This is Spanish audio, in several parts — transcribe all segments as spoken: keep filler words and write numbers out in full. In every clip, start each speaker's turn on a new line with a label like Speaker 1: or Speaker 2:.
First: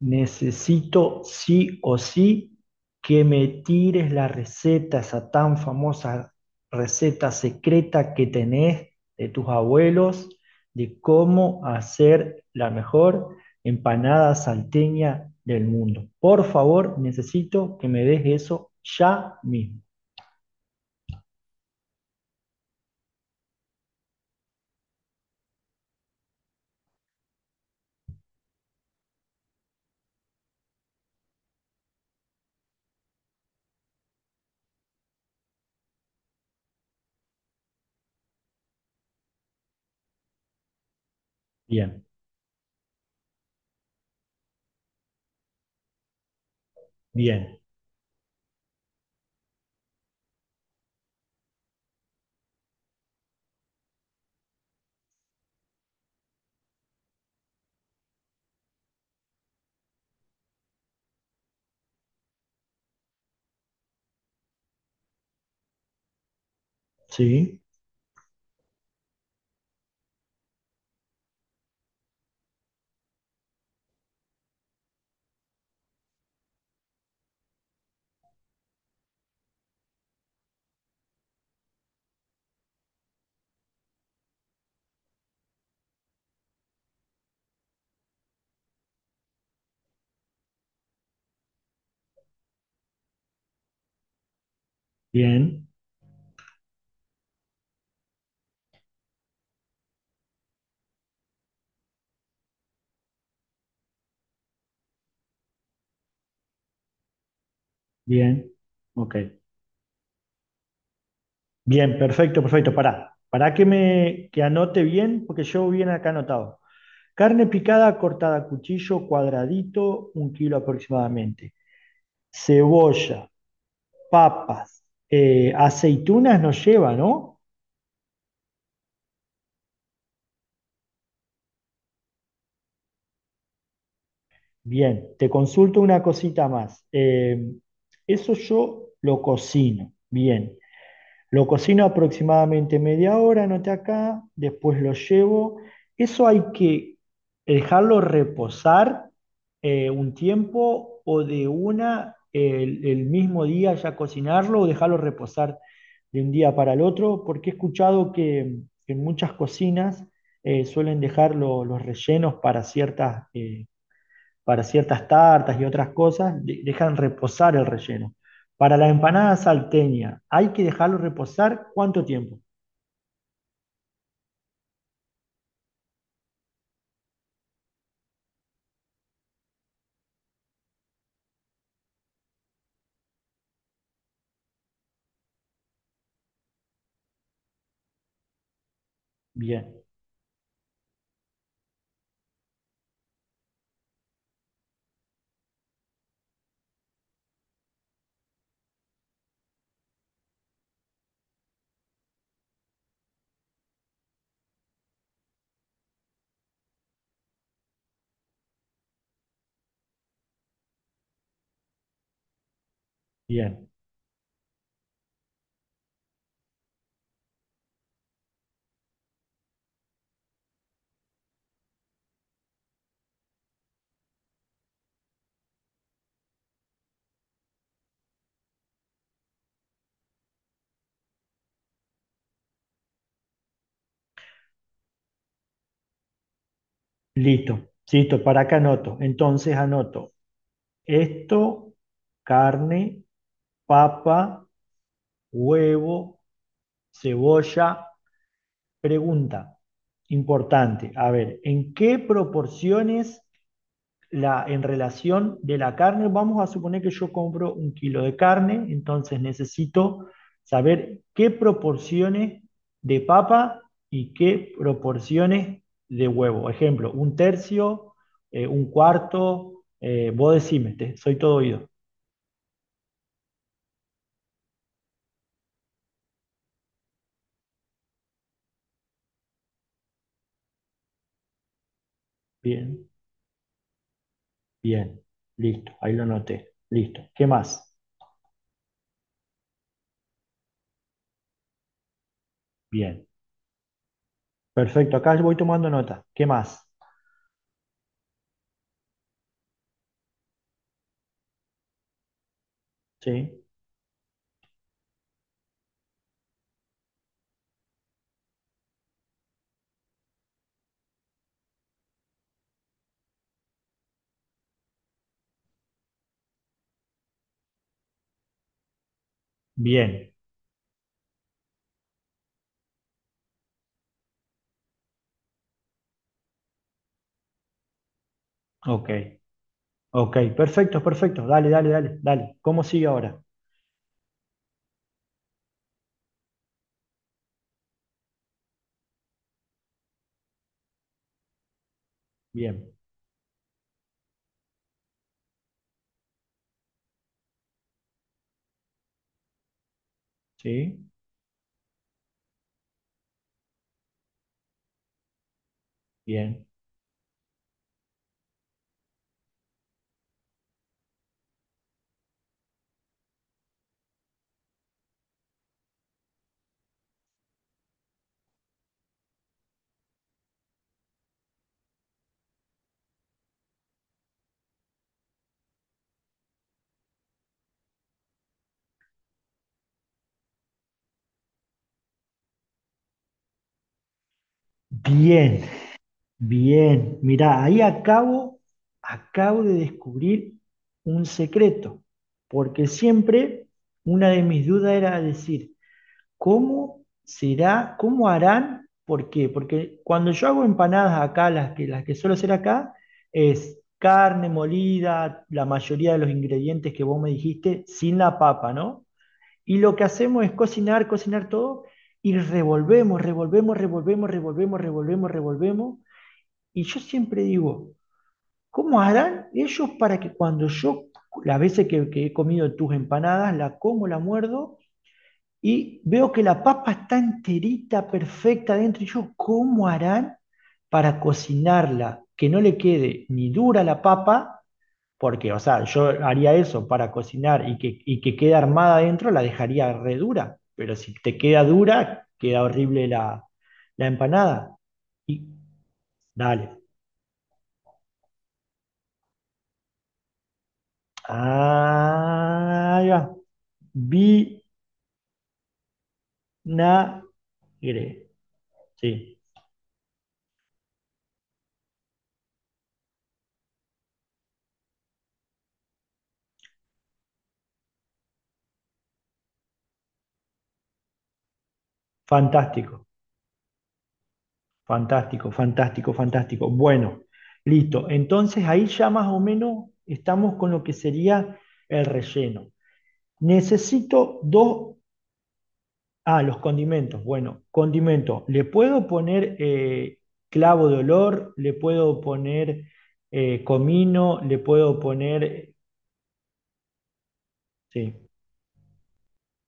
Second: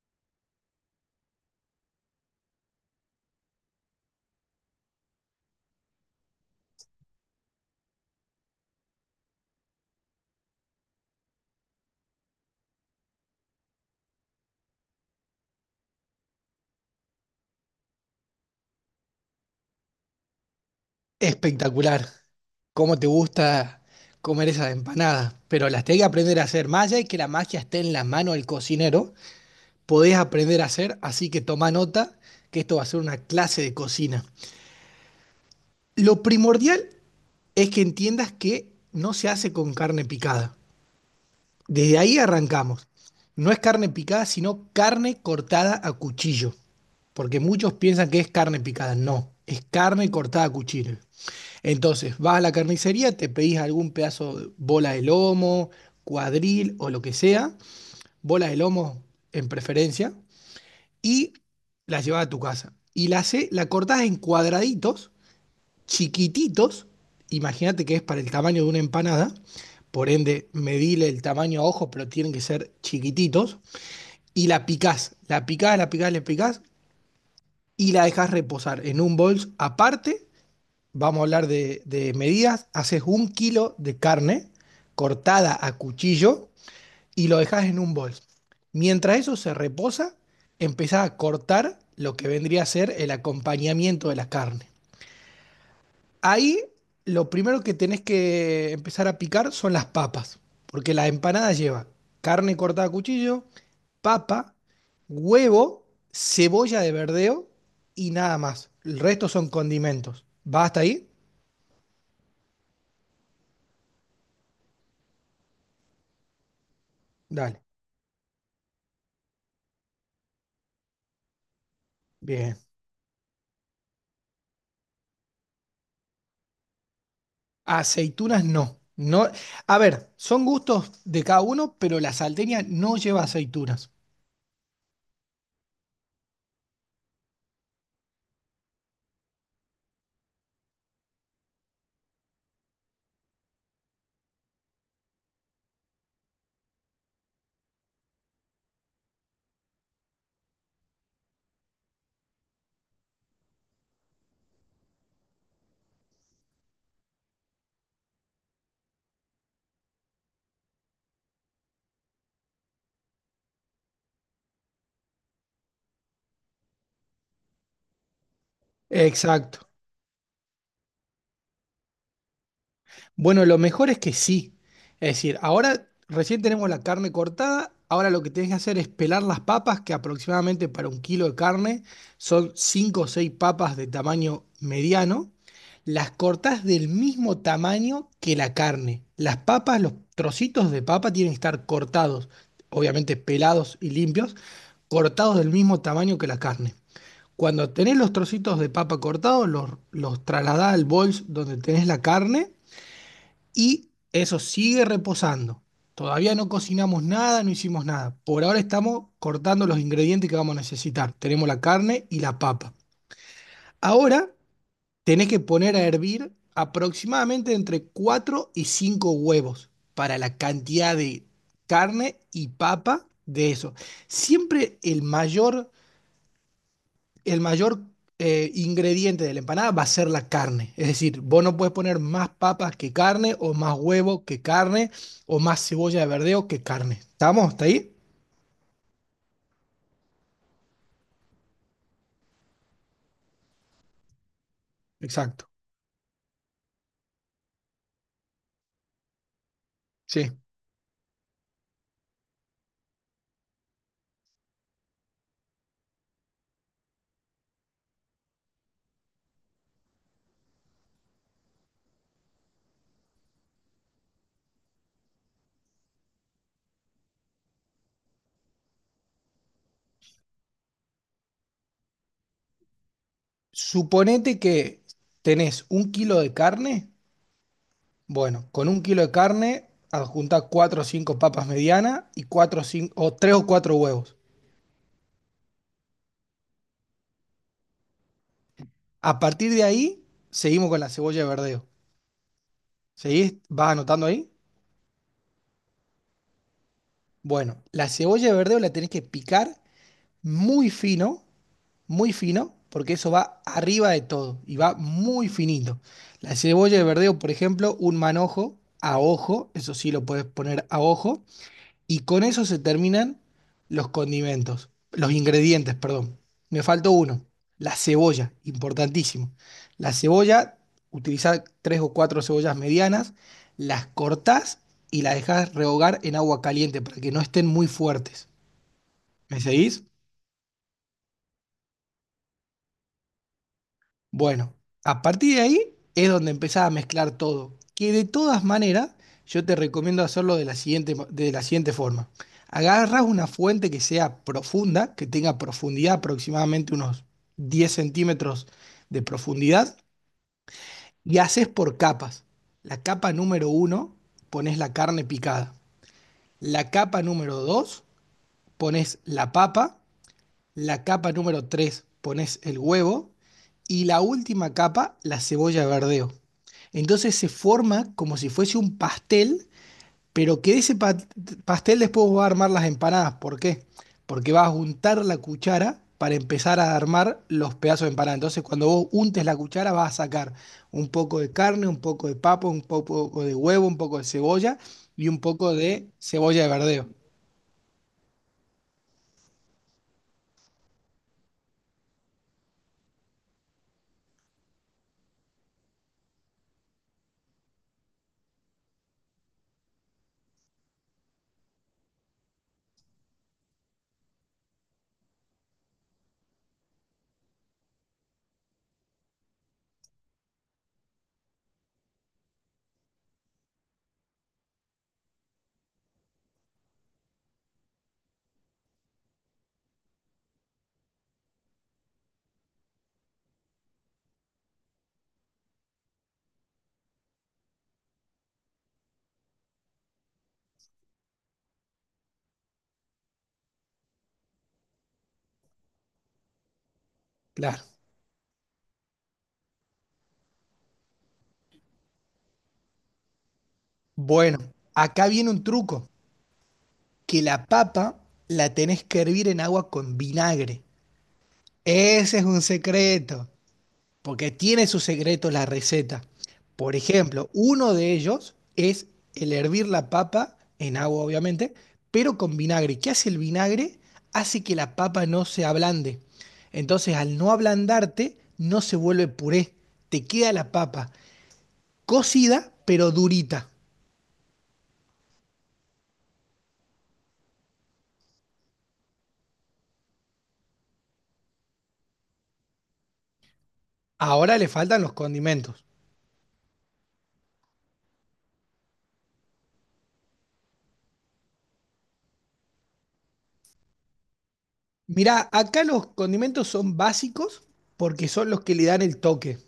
Speaker 1: Necesito sí o sí que me tires la receta, esa tan famosa receta secreta que tenés de tus abuelos, de cómo hacer la mejor empanada salteña del mundo. Por favor, necesito que me des eso ya mismo.
Speaker 2: Espectacular. ¿Cómo te gusta comer esas empanadas? Pero las tenés que aprender a hacer. Más allá de que la magia esté en la mano del cocinero, podés aprender a hacer, así que toma nota que esto va a ser una clase de cocina. Lo primordial es que entiendas que no se hace con carne picada. Desde
Speaker 1: Bien,
Speaker 2: ahí arrancamos. No es carne picada, sino carne cortada a cuchillo. Porque
Speaker 1: bien,
Speaker 2: muchos piensan que es carne picada. No, es carne cortada a cuchillo. Entonces, vas a la carnicería, te pedís algún pedazo de bola de lomo, cuadril o lo que sea, bola de lomo en preferencia, y la llevas a tu casa. Y la, hace- la cortás en cuadraditos, chiquititos,
Speaker 1: sí,
Speaker 2: imagínate que es para el tamaño de una empanada, por ende, medile el tamaño a ojo, pero tienen que ser chiquititos, y la picás, la picás, la picás, la picás, y la dejás reposar en un bols aparte. Vamos a hablar de, de medidas. Haces un kilo de carne cortada a cuchillo y lo dejas en un bol. Mientras eso se reposa, empezás a cortar lo que vendría a ser el acompañamiento de la carne.
Speaker 1: bien,
Speaker 2: Ahí lo primero que tenés que empezar a picar son las papas, porque la empanada lleva carne cortada a cuchillo, papa, huevo, cebolla de verdeo y nada
Speaker 1: bien,
Speaker 2: más. El
Speaker 1: ok.
Speaker 2: resto son condimentos. ¿Va hasta ahí?
Speaker 1: Bien, perfecto, perfecto. Pará, pará que me que anote bien, porque yo bien acá anotado. Carne
Speaker 2: Dale.
Speaker 1: picada cortada a cuchillo cuadradito, un kilo aproximadamente.
Speaker 2: Bien.
Speaker 1: Cebolla, papas, eh, aceitunas nos lleva, ¿no?
Speaker 2: Aceitunas no. No, a ver, son gustos de cada uno, pero la salteña no lleva aceitunas.
Speaker 1: Bien, te consulto una cosita más. Eh, eso yo lo cocino, bien. Lo cocino aproximadamente media hora, noté acá, después lo llevo. Eso hay que dejarlo reposar eh, un tiempo o de una el, el mismo día ya cocinarlo o dejarlo reposar de un día para el otro, porque he escuchado que en muchas cocinas eh, suelen dejar lo- los rellenos para ciertas eh, para ciertas tartas y otras cosas, de- dejan reposar el relleno. Para la empanada
Speaker 2: Exacto.
Speaker 1: salteña, ¿hay que dejarlo reposar cuánto tiempo?
Speaker 2: Bueno, lo mejor es que sí. Es decir, ahora recién tenemos la carne cortada, ahora lo que tenés que hacer es pelar las papas, que aproximadamente para un kilo de carne son cinco o seis papas de tamaño mediano. Las cortás del mismo tamaño que la carne. Las
Speaker 1: Bien,
Speaker 2: papas, los trocitos de papa tienen que estar cortados, obviamente pelados y limpios, cortados del mismo tamaño que la carne. Cuando tenés los trocitos de papa cortados, los, los trasladás al bols donde tenés la carne y eso sigue reposando. Todavía no cocinamos nada, no hicimos nada. Por ahora estamos cortando los ingredientes que vamos a necesitar. Tenemos la carne y la papa.
Speaker 1: bien.
Speaker 2: Ahora tenés que poner a hervir aproximadamente entre cuatro y cinco huevos para la cantidad de carne y papa de eso. Siempre el mayor el mayor eh, ingrediente de la empanada va a ser la carne. Es decir, vos no puedes poner más papas que carne, o más huevo que carne, o más cebolla de verdeo que carne. ¿Estamos?
Speaker 1: Listo,
Speaker 2: ¿Está ahí?
Speaker 1: listo. Para acá anoto. Entonces anoto esto, carne, papa,
Speaker 2: Exacto.
Speaker 1: huevo, cebolla. Pregunta
Speaker 2: Sí.
Speaker 1: importante. A ver, ¿en qué proporciones la, en relación de la carne, vamos a suponer que yo compro un kilo de carne, entonces necesito saber qué proporciones de papa y qué proporciones de huevo. Ejemplo, un tercio, eh, un cuarto, eh, vos decime, te- soy todo oído.
Speaker 2: Suponete que tenés un kilo de carne. Bueno, con un kilo de carne adjunta cuatro o cinco papas medianas y cuatro o
Speaker 1: Bien,
Speaker 2: cinco o tres o cuatro huevos.
Speaker 1: bien, listo, ahí lo noté, listo. ¿Qué más?
Speaker 2: A partir de ahí, seguimos con la cebolla de verdeo.
Speaker 1: Bien,
Speaker 2: ¿Seguís? ¿Vas anotando ahí?
Speaker 1: perfecto, acá voy tomando nota. ¿Qué más?
Speaker 2: Bueno, la cebolla de verdeo la tenés que picar muy fino, muy fino, porque eso va
Speaker 1: Sí,
Speaker 2: arriba de todo y va muy finito. La cebolla de verdeo, por ejemplo, un manojo a ojo, eso sí lo puedes poner a ojo, y con eso se terminan los condimentos, los ingredientes, perdón. Me faltó uno, la cebolla, importantísimo. La
Speaker 1: bien,
Speaker 2: cebolla, utilizar tres o cuatro cebollas medianas, las cortás y las dejás rehogar en agua caliente para que no estén muy fuertes.
Speaker 1: ok.
Speaker 2: ¿Me seguís?
Speaker 1: Ok, perfecto, perfecto. Dale, dale, dale, dale. ¿Cómo sigue ahora?
Speaker 2: Bueno, a partir de ahí es donde empezás a mezclar todo, que de todas maneras yo te recomiendo hacerlo de la siguiente, mo- de la siguiente forma.
Speaker 1: Bien,
Speaker 2: Agarras una fuente que sea profunda, que tenga profundidad aproximadamente unos diez centímetros de profundidad
Speaker 1: ¿sí?
Speaker 2: y haces por capas. La capa número uno pones la carne picada.
Speaker 1: Bien.
Speaker 2: La capa número dos pones la papa, la capa número tres pones el huevo y la última capa la cebolla de verdeo. Entonces se forma como si fuese un pastel, pero que de ese pa- pastel después va a armar las empanadas. ¿Por qué? Porque vas a untar la cuchara para empezar a armar los pedazos de empanada. Entonces cuando vos untes la cuchara vas a sacar un poco de carne, un poco de papa, un poco de huevo, un poco de cebolla y un
Speaker 1: Bien,
Speaker 2: poco de cebolla de verdeo.
Speaker 1: bien. Mirá, ahí acabo, acabo de descubrir un secreto, porque siempre una de mis dudas era decir, ¿cómo será, cómo harán? ¿Por qué? Porque cuando yo hago empanadas acá, las que, las que suelo hacer acá, es carne molida, la mayoría de los ingredientes que vos me dijiste, sin la papa, ¿no? Y lo que hacemos es cocinar, cocinar todo y revolvemos, revolvemos, revolvemos, revolvemos, revolvemos, revolvemos. Y yo siempre digo, ¿cómo harán ellos para que cuando yo, las veces que, que he comido tus empanadas, la como, la muerdo y veo que la papa está enterita, perfecta dentro, y yo, ¿cómo harán para cocinarla? Que no le quede ni dura la papa, porque, o sea, yo haría eso para cocinar y
Speaker 2: Claro.
Speaker 1: que, y que quede armada adentro, la dejaría re dura. Pero si te queda dura, queda horrible la, la
Speaker 2: Bueno,
Speaker 1: empanada.
Speaker 2: acá
Speaker 1: Y
Speaker 2: viene un truco.
Speaker 1: dale.
Speaker 2: Que la papa la tenés que hervir en agua con vinagre. Ese es un
Speaker 1: Ah, ahí va.
Speaker 2: secreto, porque tiene sus secretos la receta. Por
Speaker 1: Vinagre.
Speaker 2: ejemplo, uno de ellos es
Speaker 1: Sí,
Speaker 2: el hervir la papa en agua, obviamente, pero con vinagre. ¿Qué hace el vinagre? Hace que la papa no se ablande. Entonces, al no ablandarte, no se vuelve puré. Te queda la papa cocida,
Speaker 1: fantástico,
Speaker 2: pero durita.
Speaker 1: fantástico, fantástico, fantástico. Bueno, listo. Entonces ahí ya más o menos estamos con lo que sería el relleno. Necesito
Speaker 2: Ahora le
Speaker 1: dos.
Speaker 2: faltan los condimentos.
Speaker 1: Ah, los condimentos. Bueno, condimento. Le puedo poner eh, clavo de olor, le puedo poner eh, comino, le puedo
Speaker 2: Mirá,
Speaker 1: poner...
Speaker 2: acá los condimentos son básicos
Speaker 1: Sí,
Speaker 2: porque son los que le dan el toque.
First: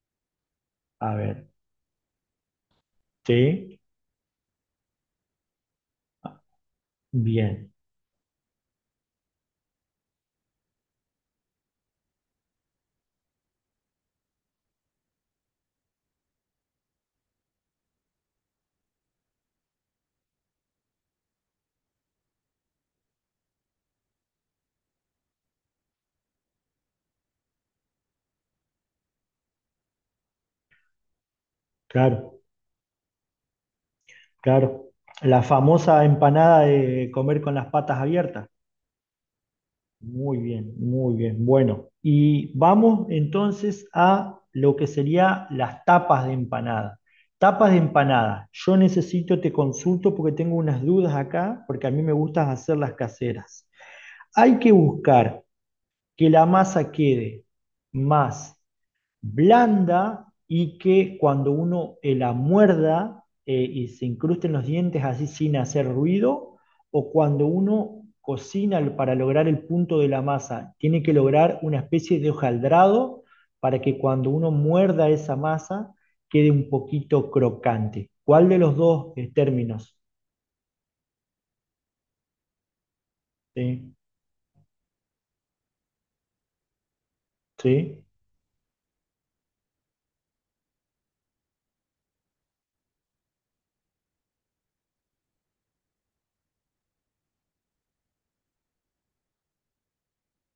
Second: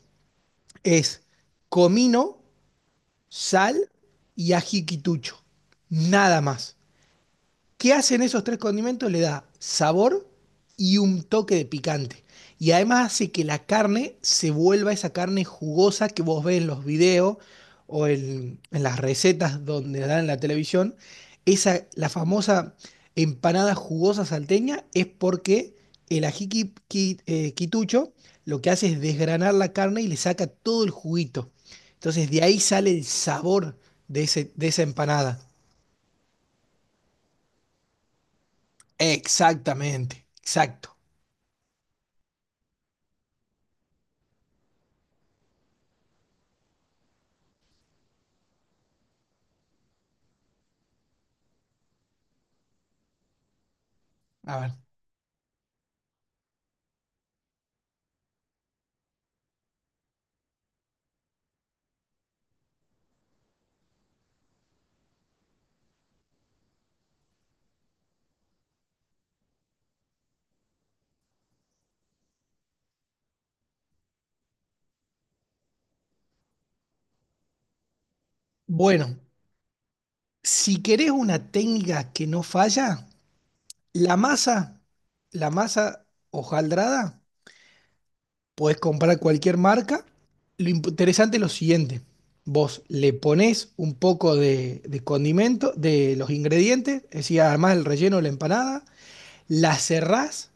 Speaker 1: a
Speaker 2: Es
Speaker 1: ver.
Speaker 2: comino,
Speaker 1: Sí,
Speaker 2: sal y ají quitucho. Nada más.
Speaker 1: bien,
Speaker 2: ¿Qué hacen esos tres condimentos? Le da sabor y un toque de picante. Y además hace que la carne se vuelva esa carne jugosa que vos ves en los videos o en, en las recetas donde la dan en la televisión. Esa, la famosa empanada jugosa salteña es porque el ají qui- qui- eh, quitucho lo que hace es desgranar la carne y le saca todo el juguito. Entonces
Speaker 1: claro,
Speaker 2: de ahí sale el sabor de, ese- de esa
Speaker 1: claro.
Speaker 2: empanada.
Speaker 1: La famosa empanada de comer con las patas abiertas.
Speaker 2: Exactamente,
Speaker 1: Muy bien,
Speaker 2: exacto.
Speaker 1: muy bien. Bueno, y vamos entonces a lo que sería las tapas de empanada. Tapas de empanada. Yo necesito, te consulto porque tengo unas dudas acá, porque a mí me gusta hacer las caseras.
Speaker 2: A
Speaker 1: Hay que
Speaker 2: ver,
Speaker 1: buscar que la masa quede más blanda y que cuando uno eh, la muerda eh, y se incrusten los dientes así sin hacer ruido, o cuando uno cocina para lograr el punto de la masa, tiene que lograr una especie de hojaldrado para que cuando uno muerda esa masa quede un poquito crocante. ¿Cuál de los dos
Speaker 2: bueno,
Speaker 1: eh, términos?
Speaker 2: si querés una técnica que no falla,
Speaker 1: ¿Sí?
Speaker 2: la masa, la masa hojaldrada,
Speaker 1: ¿Sí?
Speaker 2: podés comprar cualquier marca. Lo imp- interesante es lo siguiente, vos le ponés un poco de, de condimento, de los ingredientes, es decir, además el relleno de la empanada, la cerrás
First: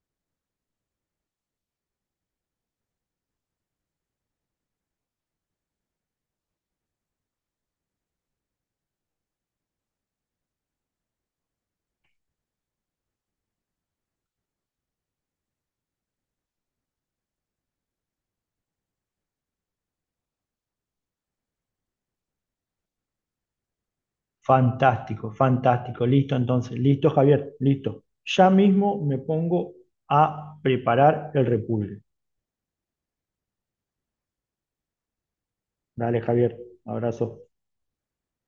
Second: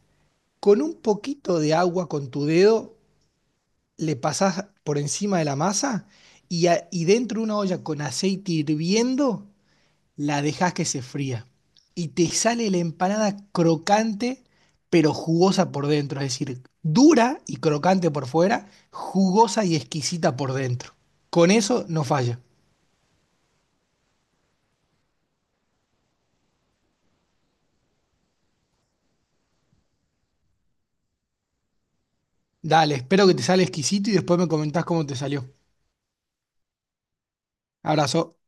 Speaker 2: con un poquito de agua con tu dedo, le pasás por encima de la masa y, a- y dentro de una olla con aceite hirviendo, la dejás que se fría. Y te sale la empanada crocante, pero jugosa por dentro. Es decir, dura y crocante por fuera, jugosa y exquisita por dentro. Con eso no falla.
Speaker 1: Fantástico, fantástico. Listo, entonces, listo, Javier, listo. Ya mismo me pongo a preparar el repulgue.
Speaker 2: Dale, espero que te sale exquisito y después me comentás cómo te salió.
Speaker 1: Dale, Javier, abrazo.
Speaker 2: Abrazo.